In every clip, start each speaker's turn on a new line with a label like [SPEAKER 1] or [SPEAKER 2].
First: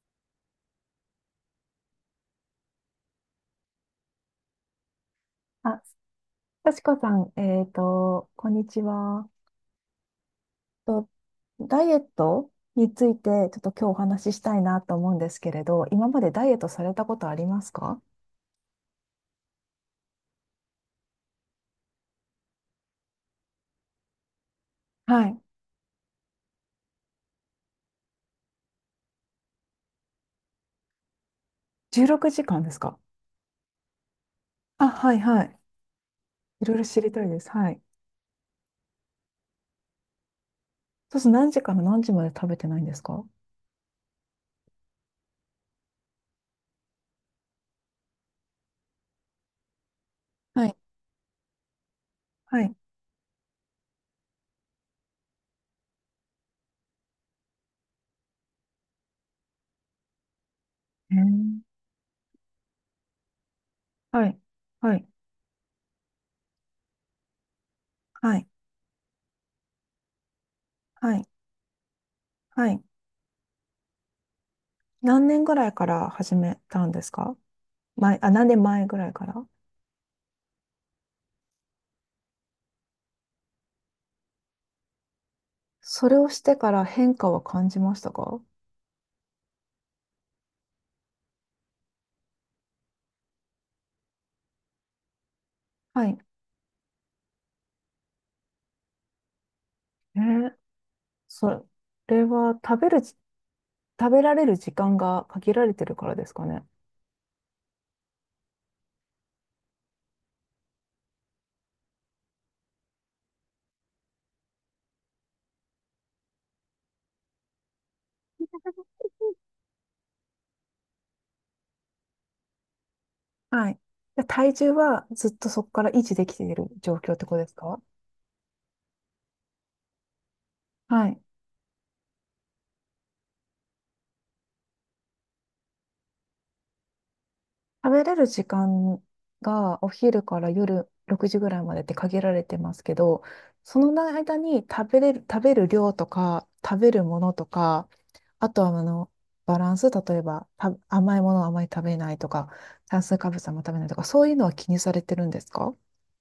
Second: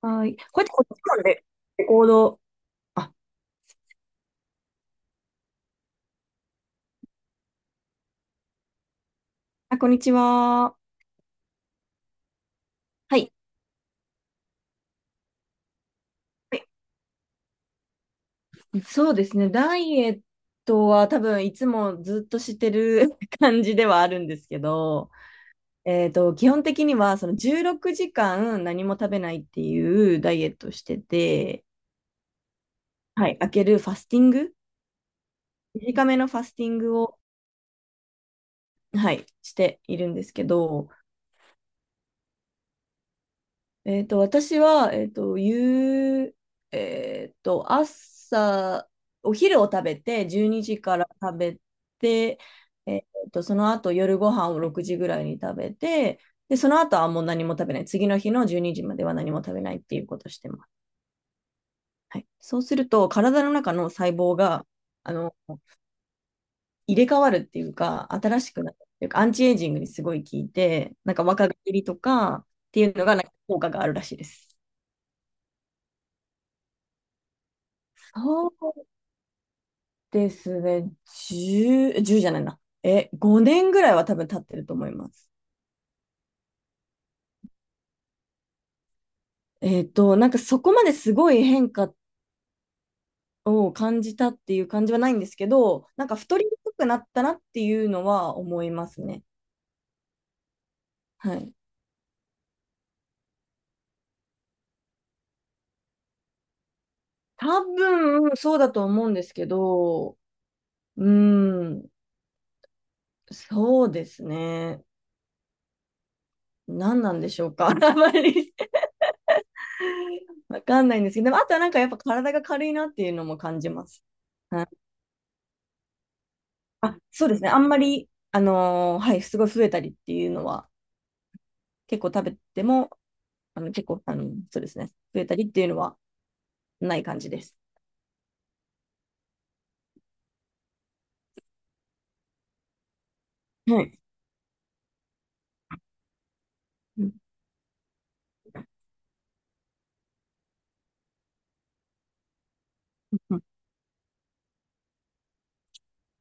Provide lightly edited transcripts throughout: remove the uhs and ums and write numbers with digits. [SPEAKER 1] はい。こうやってこっちまでレコード。あ、
[SPEAKER 2] あ、幸子さん、こんにちは。
[SPEAKER 1] あこんにちは。
[SPEAKER 2] と、ダイエットについ
[SPEAKER 1] は
[SPEAKER 2] て、ち
[SPEAKER 1] い。
[SPEAKER 2] ょっと今日お話ししたいなと思うんですけれど、今までダイエットされたことありますか？
[SPEAKER 1] そうですね。ダイエットは多分いつもずっとしてる 感じではあるんですけど、
[SPEAKER 2] はい。
[SPEAKER 1] 基本的にはその16時間何も食べないっていうダイエットをしてて、
[SPEAKER 2] 16時間ですか？
[SPEAKER 1] はい。開けるファスティング、
[SPEAKER 2] あ、はいはい。
[SPEAKER 1] 短めのファス
[SPEAKER 2] い
[SPEAKER 1] ティ
[SPEAKER 2] ろ
[SPEAKER 1] ン
[SPEAKER 2] いろ
[SPEAKER 1] グ
[SPEAKER 2] 知り
[SPEAKER 1] を、
[SPEAKER 2] たいです。はい。
[SPEAKER 1] はい、しているんですけど、
[SPEAKER 2] そうすると何時から何時まで食べてないんですか？
[SPEAKER 1] 私は、えっと、夕、えっと、朝、お昼を食べて、12
[SPEAKER 2] はい。
[SPEAKER 1] 時から食べて、
[SPEAKER 2] はい。
[SPEAKER 1] えっその後、夜ご飯を6時ぐらいに食べて、で、その後はもう何も食べない。次の日の12時までは何も食べないっていうことをしてます。
[SPEAKER 2] えー。
[SPEAKER 1] はい。そうすると、体の中の細
[SPEAKER 2] は
[SPEAKER 1] 胞
[SPEAKER 2] い。
[SPEAKER 1] が、
[SPEAKER 2] はい。
[SPEAKER 1] あの、入れ替わるっていうか、
[SPEAKER 2] は
[SPEAKER 1] 新
[SPEAKER 2] い。
[SPEAKER 1] しくなるっていうか、アンチエイジングにすごい効いて、な
[SPEAKER 2] は
[SPEAKER 1] んか
[SPEAKER 2] い。
[SPEAKER 1] 若返りとか
[SPEAKER 2] は
[SPEAKER 1] っ
[SPEAKER 2] い。
[SPEAKER 1] ていうのが、なんか効果があるらしいです。
[SPEAKER 2] 何年ぐらいから始めたんですか？何
[SPEAKER 1] そ
[SPEAKER 2] 年
[SPEAKER 1] う
[SPEAKER 2] 前ぐらいから。
[SPEAKER 1] ですね、10、じゅうじゃないな。5年ぐらいは多分経ってると思います。
[SPEAKER 2] それをしてから変化は感じましたか？
[SPEAKER 1] なんかそこまですごい変化を感じたっていう感じはないんですけど、
[SPEAKER 2] は
[SPEAKER 1] なんか
[SPEAKER 2] い。
[SPEAKER 1] 太りにくくなったなっていうのは思いますね。
[SPEAKER 2] えー。
[SPEAKER 1] はい。
[SPEAKER 2] それは食べられる時間が限られてるからですかね。
[SPEAKER 1] 多分そうだと思うんですけど、うーん、そうですね。何なんでしょうか。あまり わかんないんですけど、でもあとはなんかやっぱ体が軽いなっていうのも感
[SPEAKER 2] は
[SPEAKER 1] じ
[SPEAKER 2] い。
[SPEAKER 1] ます。
[SPEAKER 2] で体
[SPEAKER 1] は
[SPEAKER 2] 重
[SPEAKER 1] い
[SPEAKER 2] はずっとそこから維持できている状
[SPEAKER 1] あ、
[SPEAKER 2] 況って
[SPEAKER 1] そう
[SPEAKER 2] こ
[SPEAKER 1] で
[SPEAKER 2] と
[SPEAKER 1] す
[SPEAKER 2] で
[SPEAKER 1] ね。
[SPEAKER 2] す
[SPEAKER 1] あんま
[SPEAKER 2] か？
[SPEAKER 1] り、はい、すごい増えたりっていうのは、
[SPEAKER 2] はい。
[SPEAKER 1] 結構食べても、結構、そうですね。増えたりっていうのはない感じです。
[SPEAKER 2] 食べれる時間がお昼から夜6時ぐらいまでって限られてますけど、そ
[SPEAKER 1] は
[SPEAKER 2] の
[SPEAKER 1] い。
[SPEAKER 2] 間に食べれる、食べる量とか、食べ
[SPEAKER 1] う
[SPEAKER 2] る
[SPEAKER 1] ん
[SPEAKER 2] ものとか、あとはあの、バランス、例えば、甘いものをあまり食べないとか、炭水化
[SPEAKER 1] う
[SPEAKER 2] 物
[SPEAKER 1] ん
[SPEAKER 2] はあんま食べないとか、そういうのは気にされてるんですか？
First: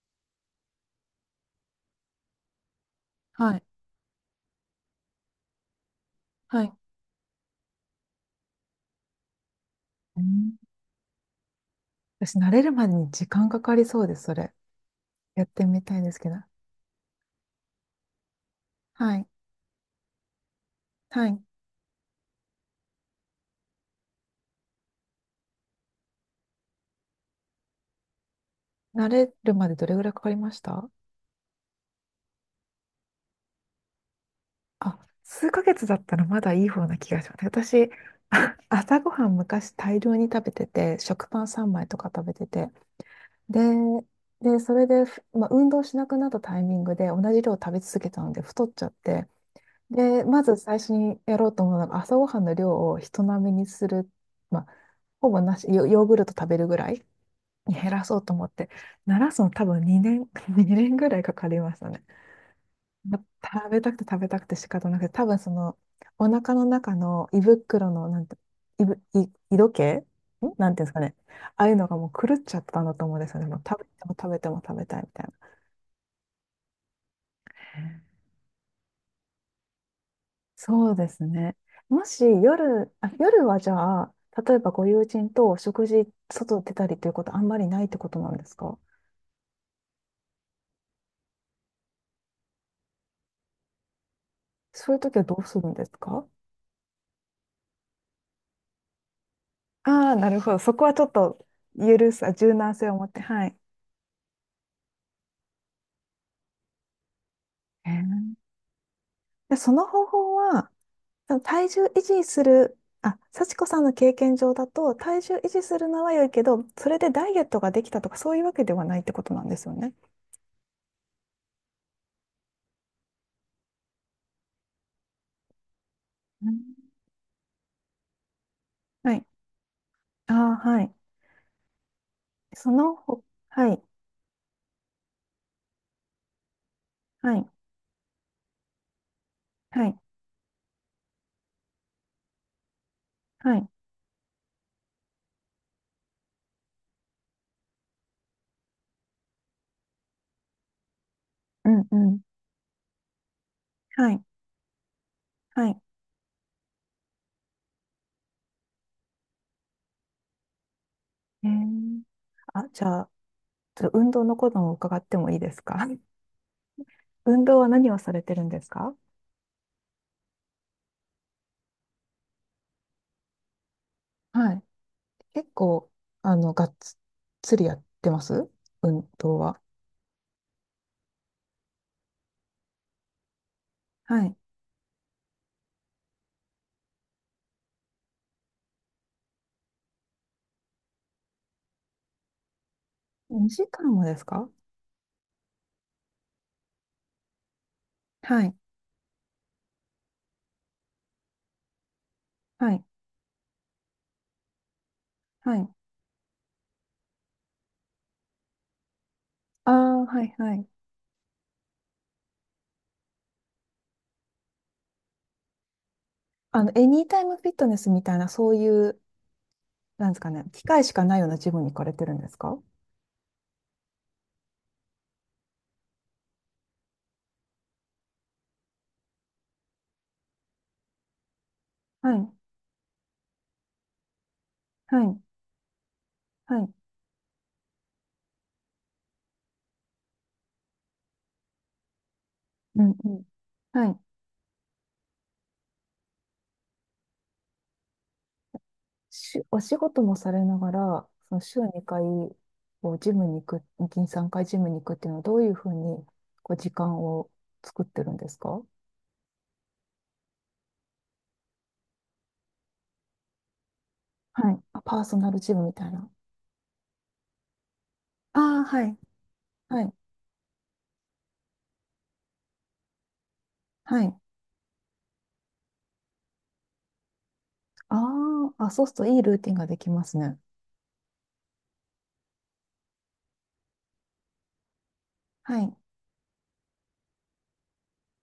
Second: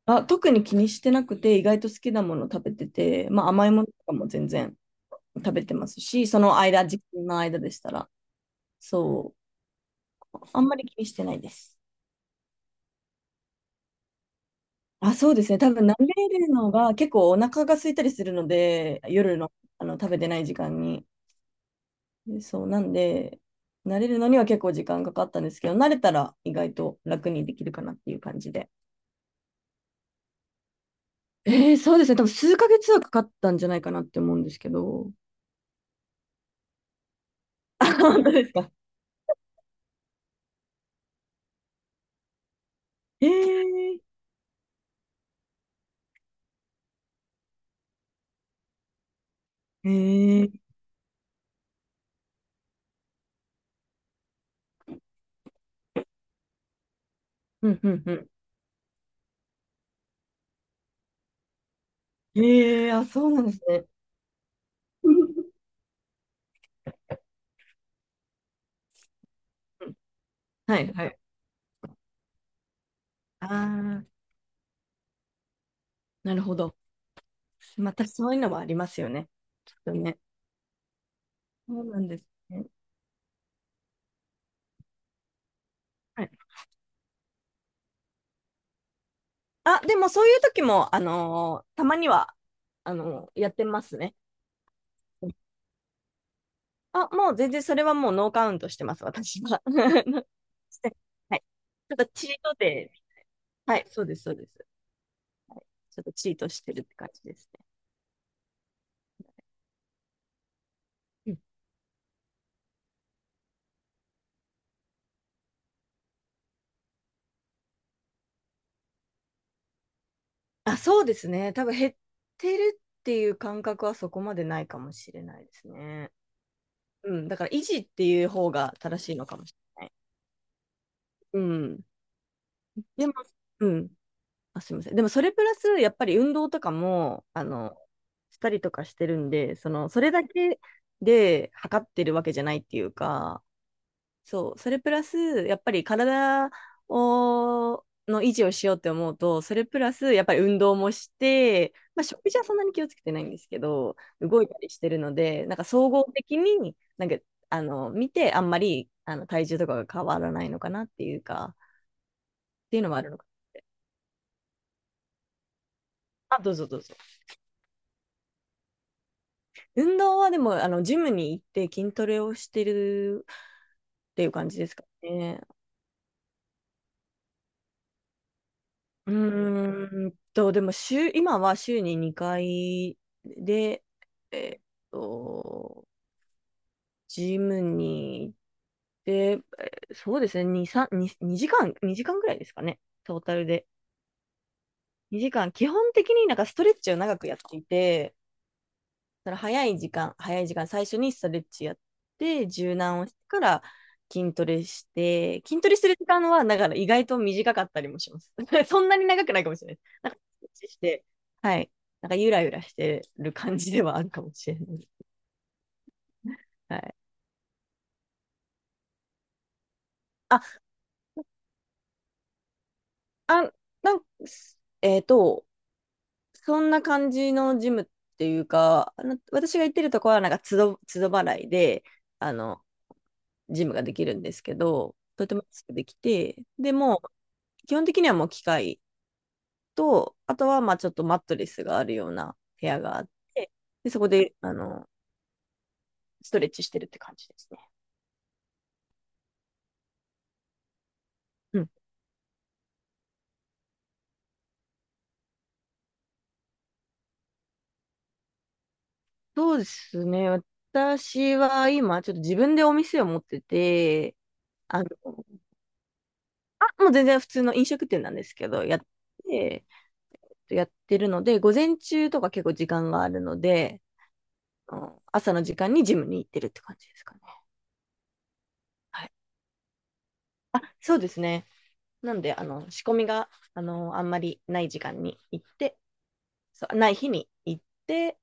[SPEAKER 1] あ、特に気にしてなくて、意外と好きなもの食べてて、まあ
[SPEAKER 2] はい
[SPEAKER 1] 甘いものとかも全然食べてますし、その
[SPEAKER 2] はい。
[SPEAKER 1] 間、時間の間でしたら、そ
[SPEAKER 2] う
[SPEAKER 1] う、
[SPEAKER 2] ん。
[SPEAKER 1] あんまり気にしてないです。
[SPEAKER 2] 私、慣れるまでに時間かかりそうです、それ。
[SPEAKER 1] あ、そうで
[SPEAKER 2] やっ
[SPEAKER 1] すね。
[SPEAKER 2] て
[SPEAKER 1] 多
[SPEAKER 2] み
[SPEAKER 1] 分、舐
[SPEAKER 2] たいですけ
[SPEAKER 1] め
[SPEAKER 2] ど。
[SPEAKER 1] るのが結構お腹が空いたりするので、
[SPEAKER 2] はい。
[SPEAKER 1] 夜の、あの食べてない時間に。
[SPEAKER 2] はい。
[SPEAKER 1] でそう、なんで、慣れるのには結構時間かかったんですけど、慣れたら意外と楽にできるかなっていう感じで。
[SPEAKER 2] 慣れるまでどれぐらいかかりました？
[SPEAKER 1] そうですね。多分数ヶ月はかかったんじゃないかなって思うんですけ
[SPEAKER 2] あ、
[SPEAKER 1] ど。
[SPEAKER 2] 数ヶ月だったらまだいい方な気がします。
[SPEAKER 1] あ、
[SPEAKER 2] 私、
[SPEAKER 1] 本 当ですか。
[SPEAKER 2] 朝ごはん昔大量に食べてて、食パン3枚とか食べてて、
[SPEAKER 1] え
[SPEAKER 2] で、
[SPEAKER 1] ー、
[SPEAKER 2] で、それで、まあ、運動しなくなったタイミングで同じ量を食べ続けたので太っちゃって、で、ま
[SPEAKER 1] え
[SPEAKER 2] ず
[SPEAKER 1] ー、
[SPEAKER 2] 最初にやろうと思うのが朝ごはんの量を人並みにする、まあ、ほぼなし、ヨヨーグルト食べるぐらい
[SPEAKER 1] うんう
[SPEAKER 2] 減
[SPEAKER 1] ん
[SPEAKER 2] ら
[SPEAKER 1] う
[SPEAKER 2] そう
[SPEAKER 1] ん。
[SPEAKER 2] と思って、なすの多分2年、2年ぐらいかかりましたね。
[SPEAKER 1] えー、あ、
[SPEAKER 2] ま
[SPEAKER 1] そうなんです
[SPEAKER 2] 食べ
[SPEAKER 1] ね。
[SPEAKER 2] たくて食べたくて仕方なくて、多分そ の、お腹の中の胃袋の、なんて、胃ぶ、胃、胃時計、んなん
[SPEAKER 1] は
[SPEAKER 2] ていうんです
[SPEAKER 1] い
[SPEAKER 2] か
[SPEAKER 1] は
[SPEAKER 2] ね。
[SPEAKER 1] い。
[SPEAKER 2] ああいうのがもう狂っちゃったんだと思うんですよね。
[SPEAKER 1] あ
[SPEAKER 2] もう食べても
[SPEAKER 1] あ、
[SPEAKER 2] 食べても食べたいみたいな。
[SPEAKER 1] なるほど。またそういうのもありますよね。ちょっとね。
[SPEAKER 2] そうですね。
[SPEAKER 1] そうな
[SPEAKER 2] も
[SPEAKER 1] んで
[SPEAKER 2] し
[SPEAKER 1] すね。
[SPEAKER 2] 夜、あ、夜はじゃあ、例えばご友人と食事、
[SPEAKER 1] はい。
[SPEAKER 2] 外出たりということあんまりないってことなんですか？
[SPEAKER 1] あ、でもそういう時も、たまには、やってますね。
[SPEAKER 2] そういう時はどうするんですか？
[SPEAKER 1] あ、もう全然それはもうノーカウントしてます、私は。
[SPEAKER 2] ああ、なるほど。そ
[SPEAKER 1] し
[SPEAKER 2] こは
[SPEAKER 1] て
[SPEAKER 2] ちょっ
[SPEAKER 1] はい。
[SPEAKER 2] と
[SPEAKER 1] ちょっと
[SPEAKER 2] 許す、
[SPEAKER 1] チー
[SPEAKER 2] 柔
[SPEAKER 1] ト
[SPEAKER 2] 軟性
[SPEAKER 1] で、
[SPEAKER 2] を持って。はい。
[SPEAKER 1] はい、そうです、そうです。ちょっとチートしてるって感じですね。
[SPEAKER 2] へえ。で、その方法は、
[SPEAKER 1] う
[SPEAKER 2] そ
[SPEAKER 1] ん
[SPEAKER 2] の体重維持する、あ、幸子さんの経験上だと、体重維持するのは良いけど、それでダイエットができたとか、そういうわけではないってことなんですよね。
[SPEAKER 1] あ、そうですね。多分減ってるっていう感覚はそこまでないかもしれないですね。
[SPEAKER 2] うん。
[SPEAKER 1] うん、だから維持っていう方が正し
[SPEAKER 2] は
[SPEAKER 1] い
[SPEAKER 2] い。
[SPEAKER 1] のかもしれない。
[SPEAKER 2] ああ、はい。
[SPEAKER 1] うん。
[SPEAKER 2] その
[SPEAKER 1] でも、
[SPEAKER 2] ほ、
[SPEAKER 1] う
[SPEAKER 2] はい、
[SPEAKER 1] ん。あ、すみません。でもそれプラス、やっぱり運動とかも、
[SPEAKER 2] はい、
[SPEAKER 1] したりとかしてるんで、
[SPEAKER 2] はい、
[SPEAKER 1] それだけで測ってるわけじゃないっていうか、
[SPEAKER 2] はい、
[SPEAKER 1] そう、それプラス、やっぱりの維持をしようって思うと、それプラス、やっぱり運動もし
[SPEAKER 2] う
[SPEAKER 1] て、
[SPEAKER 2] ん、
[SPEAKER 1] まあ、
[SPEAKER 2] うん、
[SPEAKER 1] 食事はそんなに気をつけてないんですけど、
[SPEAKER 2] はい、
[SPEAKER 1] 動いたりしてるので、なんか
[SPEAKER 2] はい。
[SPEAKER 1] 総合的に、なんか、見て、あんまり、体重とかが変わらないのかなっていう
[SPEAKER 2] え
[SPEAKER 1] か、
[SPEAKER 2] ー。
[SPEAKER 1] っていう
[SPEAKER 2] じ
[SPEAKER 1] のも
[SPEAKER 2] ゃ
[SPEAKER 1] ある
[SPEAKER 2] あ、
[SPEAKER 1] のか。
[SPEAKER 2] ちょっと運動のことを伺ってもいいですか？
[SPEAKER 1] あ、どうぞどうぞ。
[SPEAKER 2] 運動は何をされてるんですか？
[SPEAKER 1] 運動はでも、ジムに行って筋トレをしてるっていう感
[SPEAKER 2] は
[SPEAKER 1] じ
[SPEAKER 2] い。
[SPEAKER 1] ですかね。
[SPEAKER 2] 結構、あの、がっつりやってます運動は。
[SPEAKER 1] でも今は週に2回で、
[SPEAKER 2] はい。
[SPEAKER 1] えっと、ジムに行って、そうですね、2、3、2、2時間、2時間ぐらいですかね、トータル
[SPEAKER 2] 2
[SPEAKER 1] で。
[SPEAKER 2] 時間もですか？
[SPEAKER 1] 2時間、基本的になんかストレッチを長くやっていて、
[SPEAKER 2] はい。
[SPEAKER 1] だから早い時間、最初にストレッチやって、
[SPEAKER 2] は
[SPEAKER 1] 柔
[SPEAKER 2] い。
[SPEAKER 1] 軟をしてから筋トレして、
[SPEAKER 2] は
[SPEAKER 1] 筋
[SPEAKER 2] い。
[SPEAKER 1] トレする時間は、だから意外と短かったりもします。そんなに長くないかもし
[SPEAKER 2] あ
[SPEAKER 1] れない
[SPEAKER 2] あ、
[SPEAKER 1] なんか、
[SPEAKER 2] はい。
[SPEAKER 1] ストレ
[SPEAKER 2] は
[SPEAKER 1] ッ
[SPEAKER 2] い。
[SPEAKER 1] チして、はい。なんか、ゆらゆらしてる感じではあるかもしれない。
[SPEAKER 2] あの、
[SPEAKER 1] は
[SPEAKER 2] エ
[SPEAKER 1] い。
[SPEAKER 2] ニータイムフィットネスみたいな、そういう、なんですかね、
[SPEAKER 1] あ、
[SPEAKER 2] 機会しかないようなジムに行かれてるんですか？
[SPEAKER 1] あ、なんえっ、と、そんな感じのジムっていうか、私が行ってるとこは、なんか、つど、つど払いで、
[SPEAKER 2] はい。
[SPEAKER 1] あの、ジムができるんですけど、
[SPEAKER 2] はい。
[SPEAKER 1] とても安くできて、
[SPEAKER 2] はい。
[SPEAKER 1] でも、基本的にはもう機械と、あとはまあちょっとマットレスがあるような部屋
[SPEAKER 2] うん
[SPEAKER 1] があ
[SPEAKER 2] う
[SPEAKER 1] っ
[SPEAKER 2] ん。
[SPEAKER 1] て、
[SPEAKER 2] は
[SPEAKER 1] で
[SPEAKER 2] い。
[SPEAKER 1] そこでストレッチしてるって感じですね。
[SPEAKER 2] お仕事もされながら、その週
[SPEAKER 1] うん、
[SPEAKER 2] 2回、こう、ジムに行く、2、3回ジムに行くっていうのは、どういうふうに、こう、時間を作ってるんですか？
[SPEAKER 1] そうですね。私は今、ちょっと自分でお店を持ってて、
[SPEAKER 2] はい。あ、
[SPEAKER 1] あの、
[SPEAKER 2] パーソナルジムみたいな。
[SPEAKER 1] あ、もう全然普通の飲食店なんです
[SPEAKER 2] あ
[SPEAKER 1] け
[SPEAKER 2] あ、
[SPEAKER 1] ど、
[SPEAKER 2] はい。
[SPEAKER 1] て、
[SPEAKER 2] はい。
[SPEAKER 1] やってるので、午前中とか結構時間があるので、
[SPEAKER 2] はい。
[SPEAKER 1] うん、朝の時間にジムに行ってるって感じですかね。
[SPEAKER 2] ああ、あ、そうすると
[SPEAKER 1] はい。
[SPEAKER 2] いいルーティンができますね。
[SPEAKER 1] あ、そうですね。なんで、仕込みが、あんまりない時間に行っ
[SPEAKER 2] はい。
[SPEAKER 1] て、そうない日に行って、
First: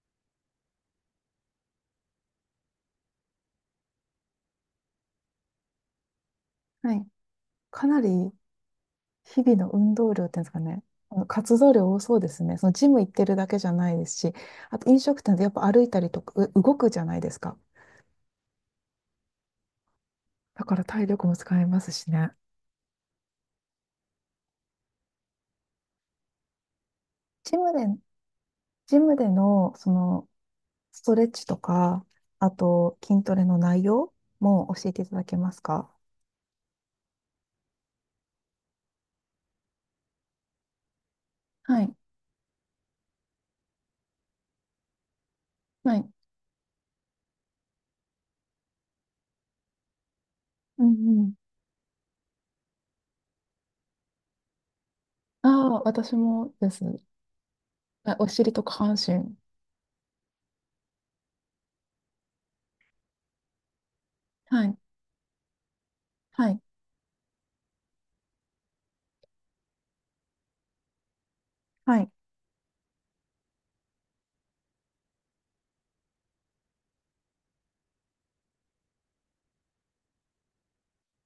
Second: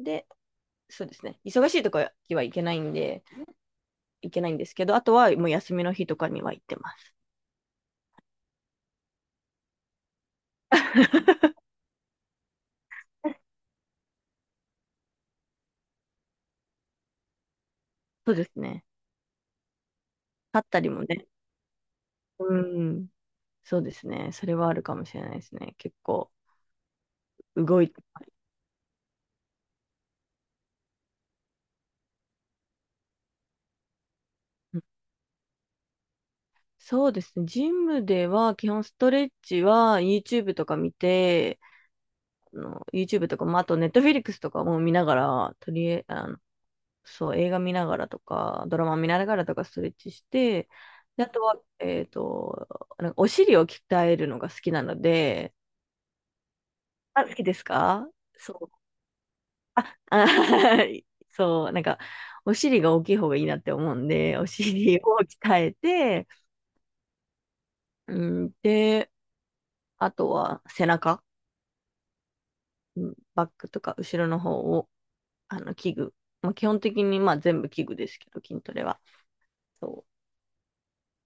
[SPEAKER 1] で、そうですね。忙しいとかは行けないんで、行けないんですけど、あとはもう休みの日とかには行ってま
[SPEAKER 2] はい。
[SPEAKER 1] す。
[SPEAKER 2] かなり日々の運動量っていうんですかね。あの活動量多そうですね。そのジム行ってるだけじゃないですし、あと飲食店でやっぱ歩いたりとか、動くじゃないですか。
[SPEAKER 1] そうですね。
[SPEAKER 2] だ
[SPEAKER 1] 立っ
[SPEAKER 2] か
[SPEAKER 1] た
[SPEAKER 2] ら
[SPEAKER 1] りも
[SPEAKER 2] 体力
[SPEAKER 1] ね。
[SPEAKER 2] も使えますしね。
[SPEAKER 1] うん。そうですね。それはあるかもしれないですね。結構
[SPEAKER 2] ジム
[SPEAKER 1] 動い
[SPEAKER 2] で、
[SPEAKER 1] て。
[SPEAKER 2] ジムでのそのストレッチとか、あと筋トレの内容も
[SPEAKER 1] うん
[SPEAKER 2] 教えていただけますか？
[SPEAKER 1] そうですね。ジムでは基本ストレッチは YouTube とか見て、
[SPEAKER 2] はい。
[SPEAKER 1] YouTube とかも、あと Netflix とかも見ながら、とり
[SPEAKER 2] は
[SPEAKER 1] あえ
[SPEAKER 2] い。
[SPEAKER 1] あそう、映画見ながらとか、ドラマ見ながらとかストレッチして、
[SPEAKER 2] う
[SPEAKER 1] で、あ
[SPEAKER 2] ん。
[SPEAKER 1] とは、なんかお尻を鍛えるのが好きなの
[SPEAKER 2] あ
[SPEAKER 1] で、
[SPEAKER 2] あ、私もです。
[SPEAKER 1] あ、好きですか
[SPEAKER 2] あお尻
[SPEAKER 1] そ
[SPEAKER 2] と下
[SPEAKER 1] う。
[SPEAKER 2] 半身。
[SPEAKER 1] あ、そう、なんか、お尻が大きい方がいいなって思うんで、お
[SPEAKER 2] はい。
[SPEAKER 1] 尻を鍛えて、
[SPEAKER 2] はい。
[SPEAKER 1] うん、で、あとは背中、
[SPEAKER 2] はい。
[SPEAKER 1] うん、バックとか後ろの方を、器具。まあ、基本的に、まあ、全部器具ですけど、筋トレは。そう。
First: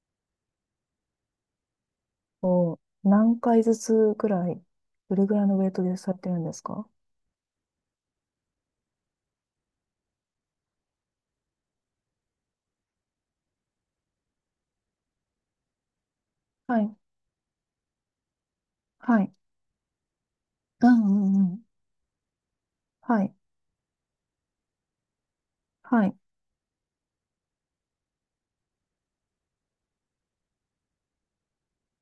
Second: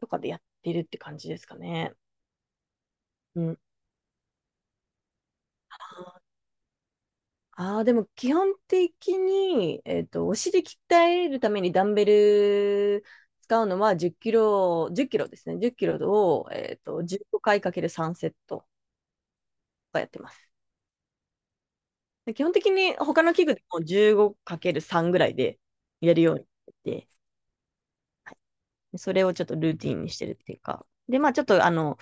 [SPEAKER 1] とかでやってるって感じですかね。
[SPEAKER 2] を何
[SPEAKER 1] うん。
[SPEAKER 2] 回ずつぐらい、どれぐらいのウェイトでされてるんですか？
[SPEAKER 1] ああ、でも基本的に、お尻鍛えるためにダンベル使うのは10キロ、10キロですね。10キロを、
[SPEAKER 2] はい。
[SPEAKER 1] 15回かける3セットが
[SPEAKER 2] はい。
[SPEAKER 1] やってます。
[SPEAKER 2] うんうんうん。
[SPEAKER 1] で基本的に
[SPEAKER 2] は
[SPEAKER 1] 他の
[SPEAKER 2] い。
[SPEAKER 1] 器具でも15かける3ぐらいで
[SPEAKER 2] はい。
[SPEAKER 1] やるようにしてて、それをちょっとルーティンにしてるっていうか。で、まあちょっとあの、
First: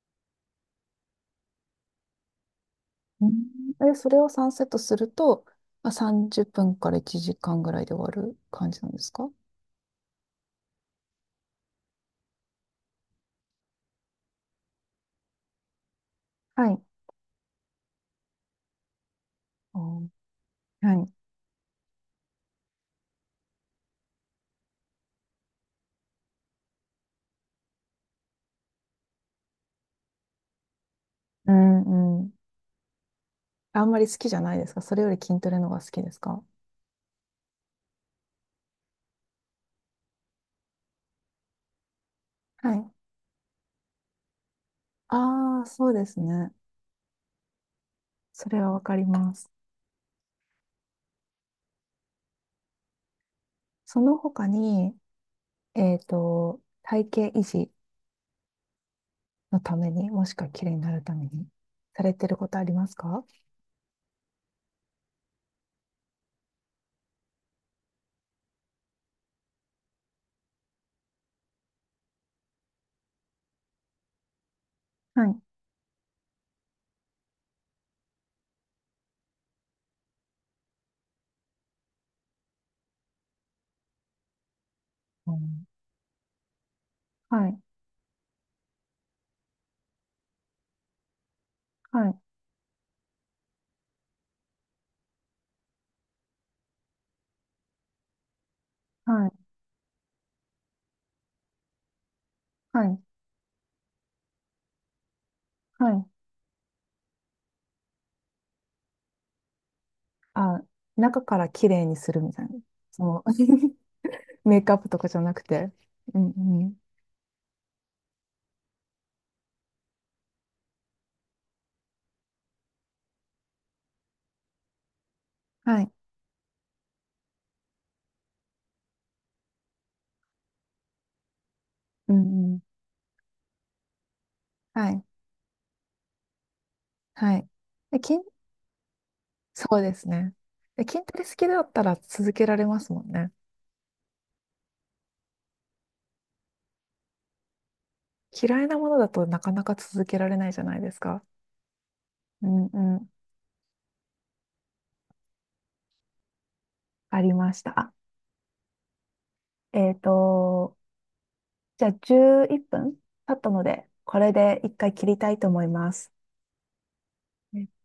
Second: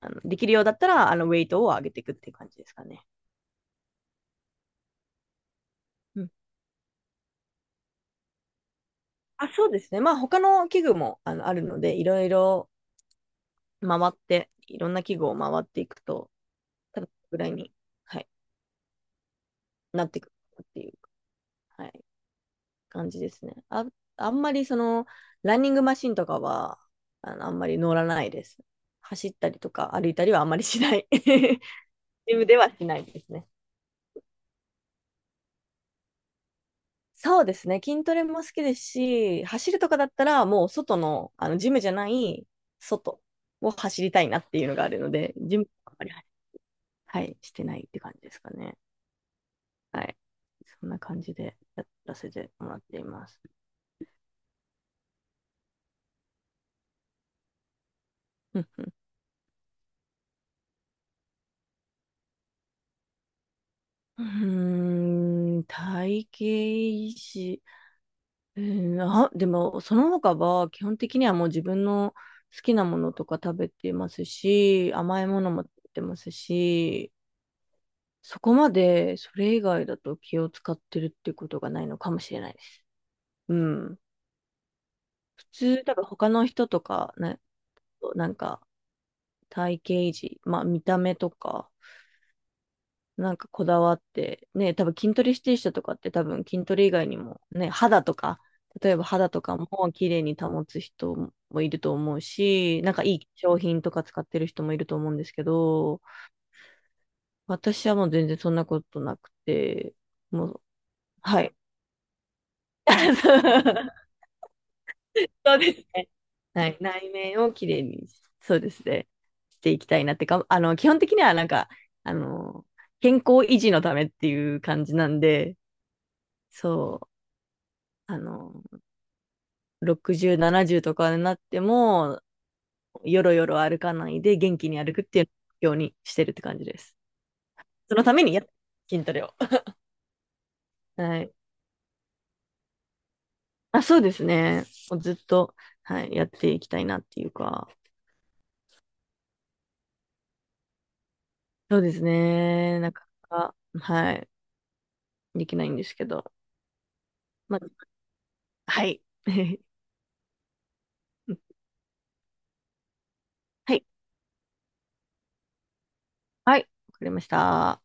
[SPEAKER 1] あのできるようだったら、ウェイトを上げていくっていう感じですかね。
[SPEAKER 2] うん。それを3セットすると、まあ、
[SPEAKER 1] うん
[SPEAKER 2] 30分から1時間ぐらいで終わる感じなんですか？
[SPEAKER 1] あ、そうですね。まあ、他の器具もあるので、いろいろ回って、いろんな器具を回っていくと、
[SPEAKER 2] はい。
[SPEAKER 1] 多分ぐらいに、はい、
[SPEAKER 2] あ
[SPEAKER 1] な
[SPEAKER 2] ー、
[SPEAKER 1] っていくっていう、
[SPEAKER 2] はい。
[SPEAKER 1] はい、感じですね。あ、あんまりランニングマシンとかは、あんまり乗らないです。走ったりとか歩いたりはあんまりしない。
[SPEAKER 2] う んうん。
[SPEAKER 1] ジムではしないですね。
[SPEAKER 2] あんまり好きじゃないですか？それより筋トレの方が好きですか？
[SPEAKER 1] そうですね。筋トレも好きですし、走るとかだったら、もう外の、ジムじゃない、
[SPEAKER 2] はい。
[SPEAKER 1] 外を走りたいなっていうのがあるので、ジ
[SPEAKER 2] あ
[SPEAKER 1] ム
[SPEAKER 2] あ、そう
[SPEAKER 1] はあん
[SPEAKER 2] で
[SPEAKER 1] まり、
[SPEAKER 2] すね。
[SPEAKER 1] はい、してないって感じですか
[SPEAKER 2] それは
[SPEAKER 1] ね。
[SPEAKER 2] わかります。
[SPEAKER 1] はい。そんな感じでやらせてもらっています。
[SPEAKER 2] その他に、えっと、体型維持
[SPEAKER 1] うんうん、
[SPEAKER 2] のために、もしくは綺麗になるために、されてることありますか？
[SPEAKER 1] うーん、体型維持、うーん、あ、でも、その他は基本的にはもう自分の好きなものとか食べてますし、甘
[SPEAKER 2] は
[SPEAKER 1] い
[SPEAKER 2] い、
[SPEAKER 1] ものも食べてますし、そこまでそれ以外だと気を使ってるってことがないのかもしれないです。うん。
[SPEAKER 2] う
[SPEAKER 1] 普
[SPEAKER 2] ん。
[SPEAKER 1] 通、多分他の人とか、ね、
[SPEAKER 2] はい、
[SPEAKER 1] なんか体型維持、まあ見た目とか、
[SPEAKER 2] はい、
[SPEAKER 1] なんかこだわって、ね、多分筋トレしてる人とかって多分筋トレ以外にも、ね、肌とか、例えば
[SPEAKER 2] は
[SPEAKER 1] 肌
[SPEAKER 2] い、
[SPEAKER 1] とかも綺麗に保つ人もいると思うし、
[SPEAKER 2] は
[SPEAKER 1] なん
[SPEAKER 2] い、
[SPEAKER 1] かいい商品とか使ってる人もいると思うんですけ
[SPEAKER 2] は
[SPEAKER 1] ど、
[SPEAKER 2] い。
[SPEAKER 1] 私はもう全然そんなことなくて、も
[SPEAKER 2] あ、
[SPEAKER 1] う、
[SPEAKER 2] 中か
[SPEAKER 1] は
[SPEAKER 2] ら
[SPEAKER 1] い。
[SPEAKER 2] 綺麗にするみたいな。その メイクアップとかじゃなく
[SPEAKER 1] そう
[SPEAKER 2] て。
[SPEAKER 1] です。
[SPEAKER 2] うんう
[SPEAKER 1] は
[SPEAKER 2] ん。
[SPEAKER 1] い。内面を綺麗に、そうですね、していきたいなってか、基本的にはなんか、あの、健康維持のためっていう感じなんで、
[SPEAKER 2] はい、
[SPEAKER 1] そう、あの、60、70とかになって
[SPEAKER 2] う
[SPEAKER 1] も、
[SPEAKER 2] んうん。
[SPEAKER 1] よろよろ歩かないで元気に
[SPEAKER 2] は
[SPEAKER 1] 歩くっ
[SPEAKER 2] い。
[SPEAKER 1] ていうようにしてるって感じです。
[SPEAKER 2] はい。
[SPEAKER 1] そ
[SPEAKER 2] で、
[SPEAKER 1] のた
[SPEAKER 2] 筋、
[SPEAKER 1] めに筋トレを。
[SPEAKER 2] そうですね。で、筋ト
[SPEAKER 1] は
[SPEAKER 2] レ好
[SPEAKER 1] い。
[SPEAKER 2] きだったら続けられますもんね。
[SPEAKER 1] あ、そうですね。もうずっと、はい、やっていきたいなっていうか、
[SPEAKER 2] 嫌いなものだとなかなか続けられないじゃないですか。
[SPEAKER 1] そうです
[SPEAKER 2] うん
[SPEAKER 1] ね。な
[SPEAKER 2] う
[SPEAKER 1] か
[SPEAKER 2] ん、
[SPEAKER 1] なか、はい、できないんですけど。
[SPEAKER 2] ありま
[SPEAKER 1] ま
[SPEAKER 2] し
[SPEAKER 1] あ、
[SPEAKER 2] た。
[SPEAKER 1] はい。
[SPEAKER 2] えっと、じゃあ11分経ったの
[SPEAKER 1] はい。
[SPEAKER 2] で、これで一回切りたいと思います。
[SPEAKER 1] はい、わかりました。